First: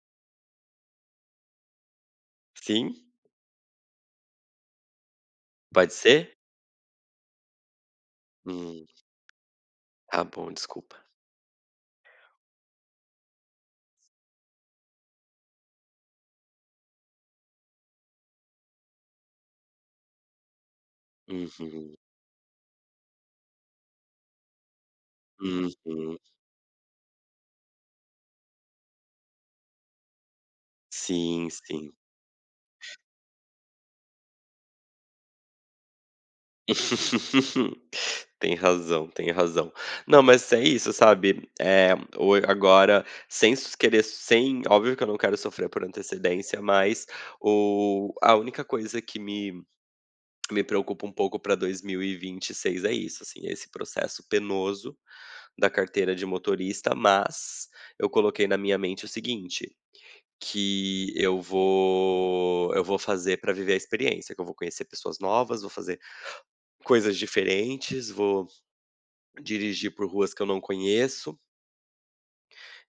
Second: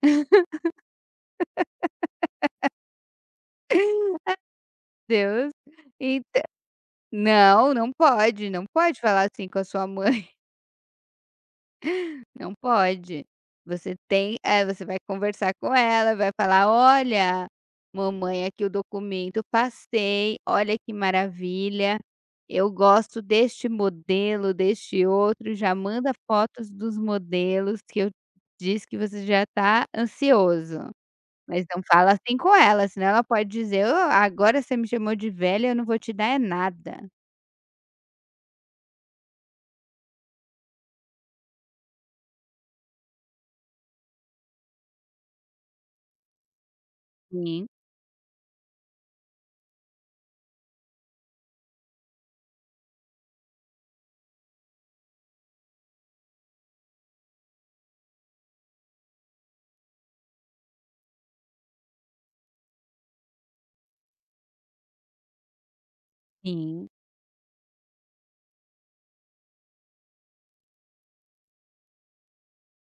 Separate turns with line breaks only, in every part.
Sim.
A Deus.
Pode ser?
Então, não, não pode não
Hum.
pode falar assim com a sua
Tá
mãe.
bom, desculpa.
Não pode, você tem eh, você vai conversar com ela, vai falar: "Olha, mamãe aqui o documento, eu passei, olha que
Uhum.
maravilha, eu gosto deste modelo, deste outro e já manda
Uhum.
fotos dos modelos que eu disse que você já tá ansioso.",
Sim,
mas não
sim.
fala assim com ela senão ela pode dizer: "O, agora você me chamou de velha eu não vou te dar é nada".
Tem razão, tem razão. Não, mas é isso, sabe, eh, o a agora, sem s so querer sem, óbvio que eu não quero sofrer por antecedência, mas
Sim.
o a única coisa que me me preocupa um pouco para 2026 é isso, assim, esse processo penoso da carteira de motorista, mas eu coloquei na minha mente o seguinte, que eu vou eu vou fazer pra viver a experiência, que eu vou conhecer pessoas novas, vou fazer
Sim.
coisas diferentes, vou dirigir por ruas que eu não conheço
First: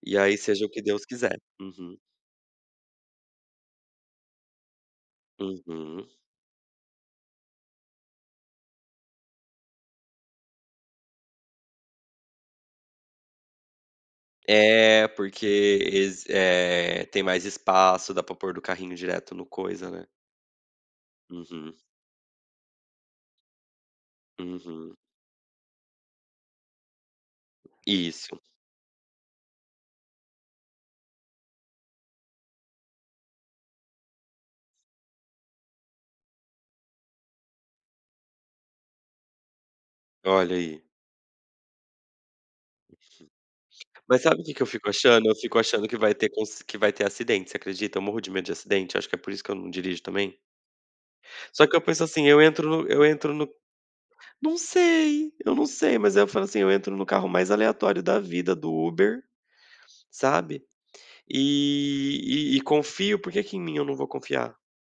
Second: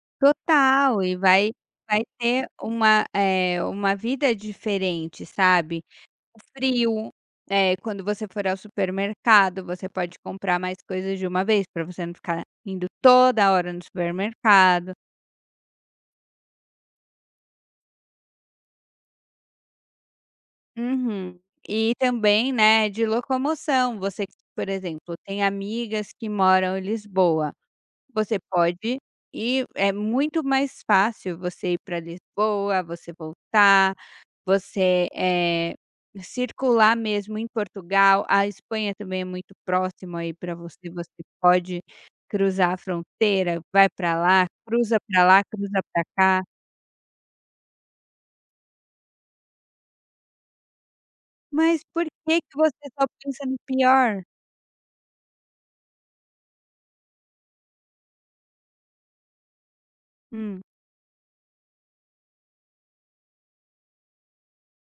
e aí seja o que
Total
Deus
e
quiser.
vai
Uhum.
vai ter uma, eh, uma vida diferente, sabe,
Uhum.
o frio, eh, quando você for ao supermercado você pode comprar mais coisas de uma vez pra você não ficar indo toda hora no supermercado.
É, porque ess eh, tem mais espaço, dá pra pôr do carrinho direto no coisa, né.
Uhum.
Uhum.
E também, né, de locomoção, você que, por
Uhum.
exemplo, tem amigas que moram em Lisboa, você
Isso.
pode e é muito mais fácil você ir pra Lisboa, você voltar, você, eh, circular mesmo em Portugal, a Espanha também é muito próxima aí pra
Olha aí.
você, você pode cruzar a fronteira, vai pra
Mas, sabe, o
lá,
que que eu fico
cruza pra
achando? Eu
lá,
fico
cruza
achando que
pra
vai ter
cá.
cons que vai ter acidente, você acredita? Eu morro de medo de acidente, eu acho que é por isso que eu não dirijo também. Só que
Mas
eu penso
porque
assim: "Eu
que
entro no
você tá
eu entro no"
pensando pior?
Não sei, eu não sei, mas aí eu falo, assim: "Eu entro no carro mais aleatório da vida do Uber,
Hum.
sabe, e e e confio, porque que em mim eu não vou confiar?".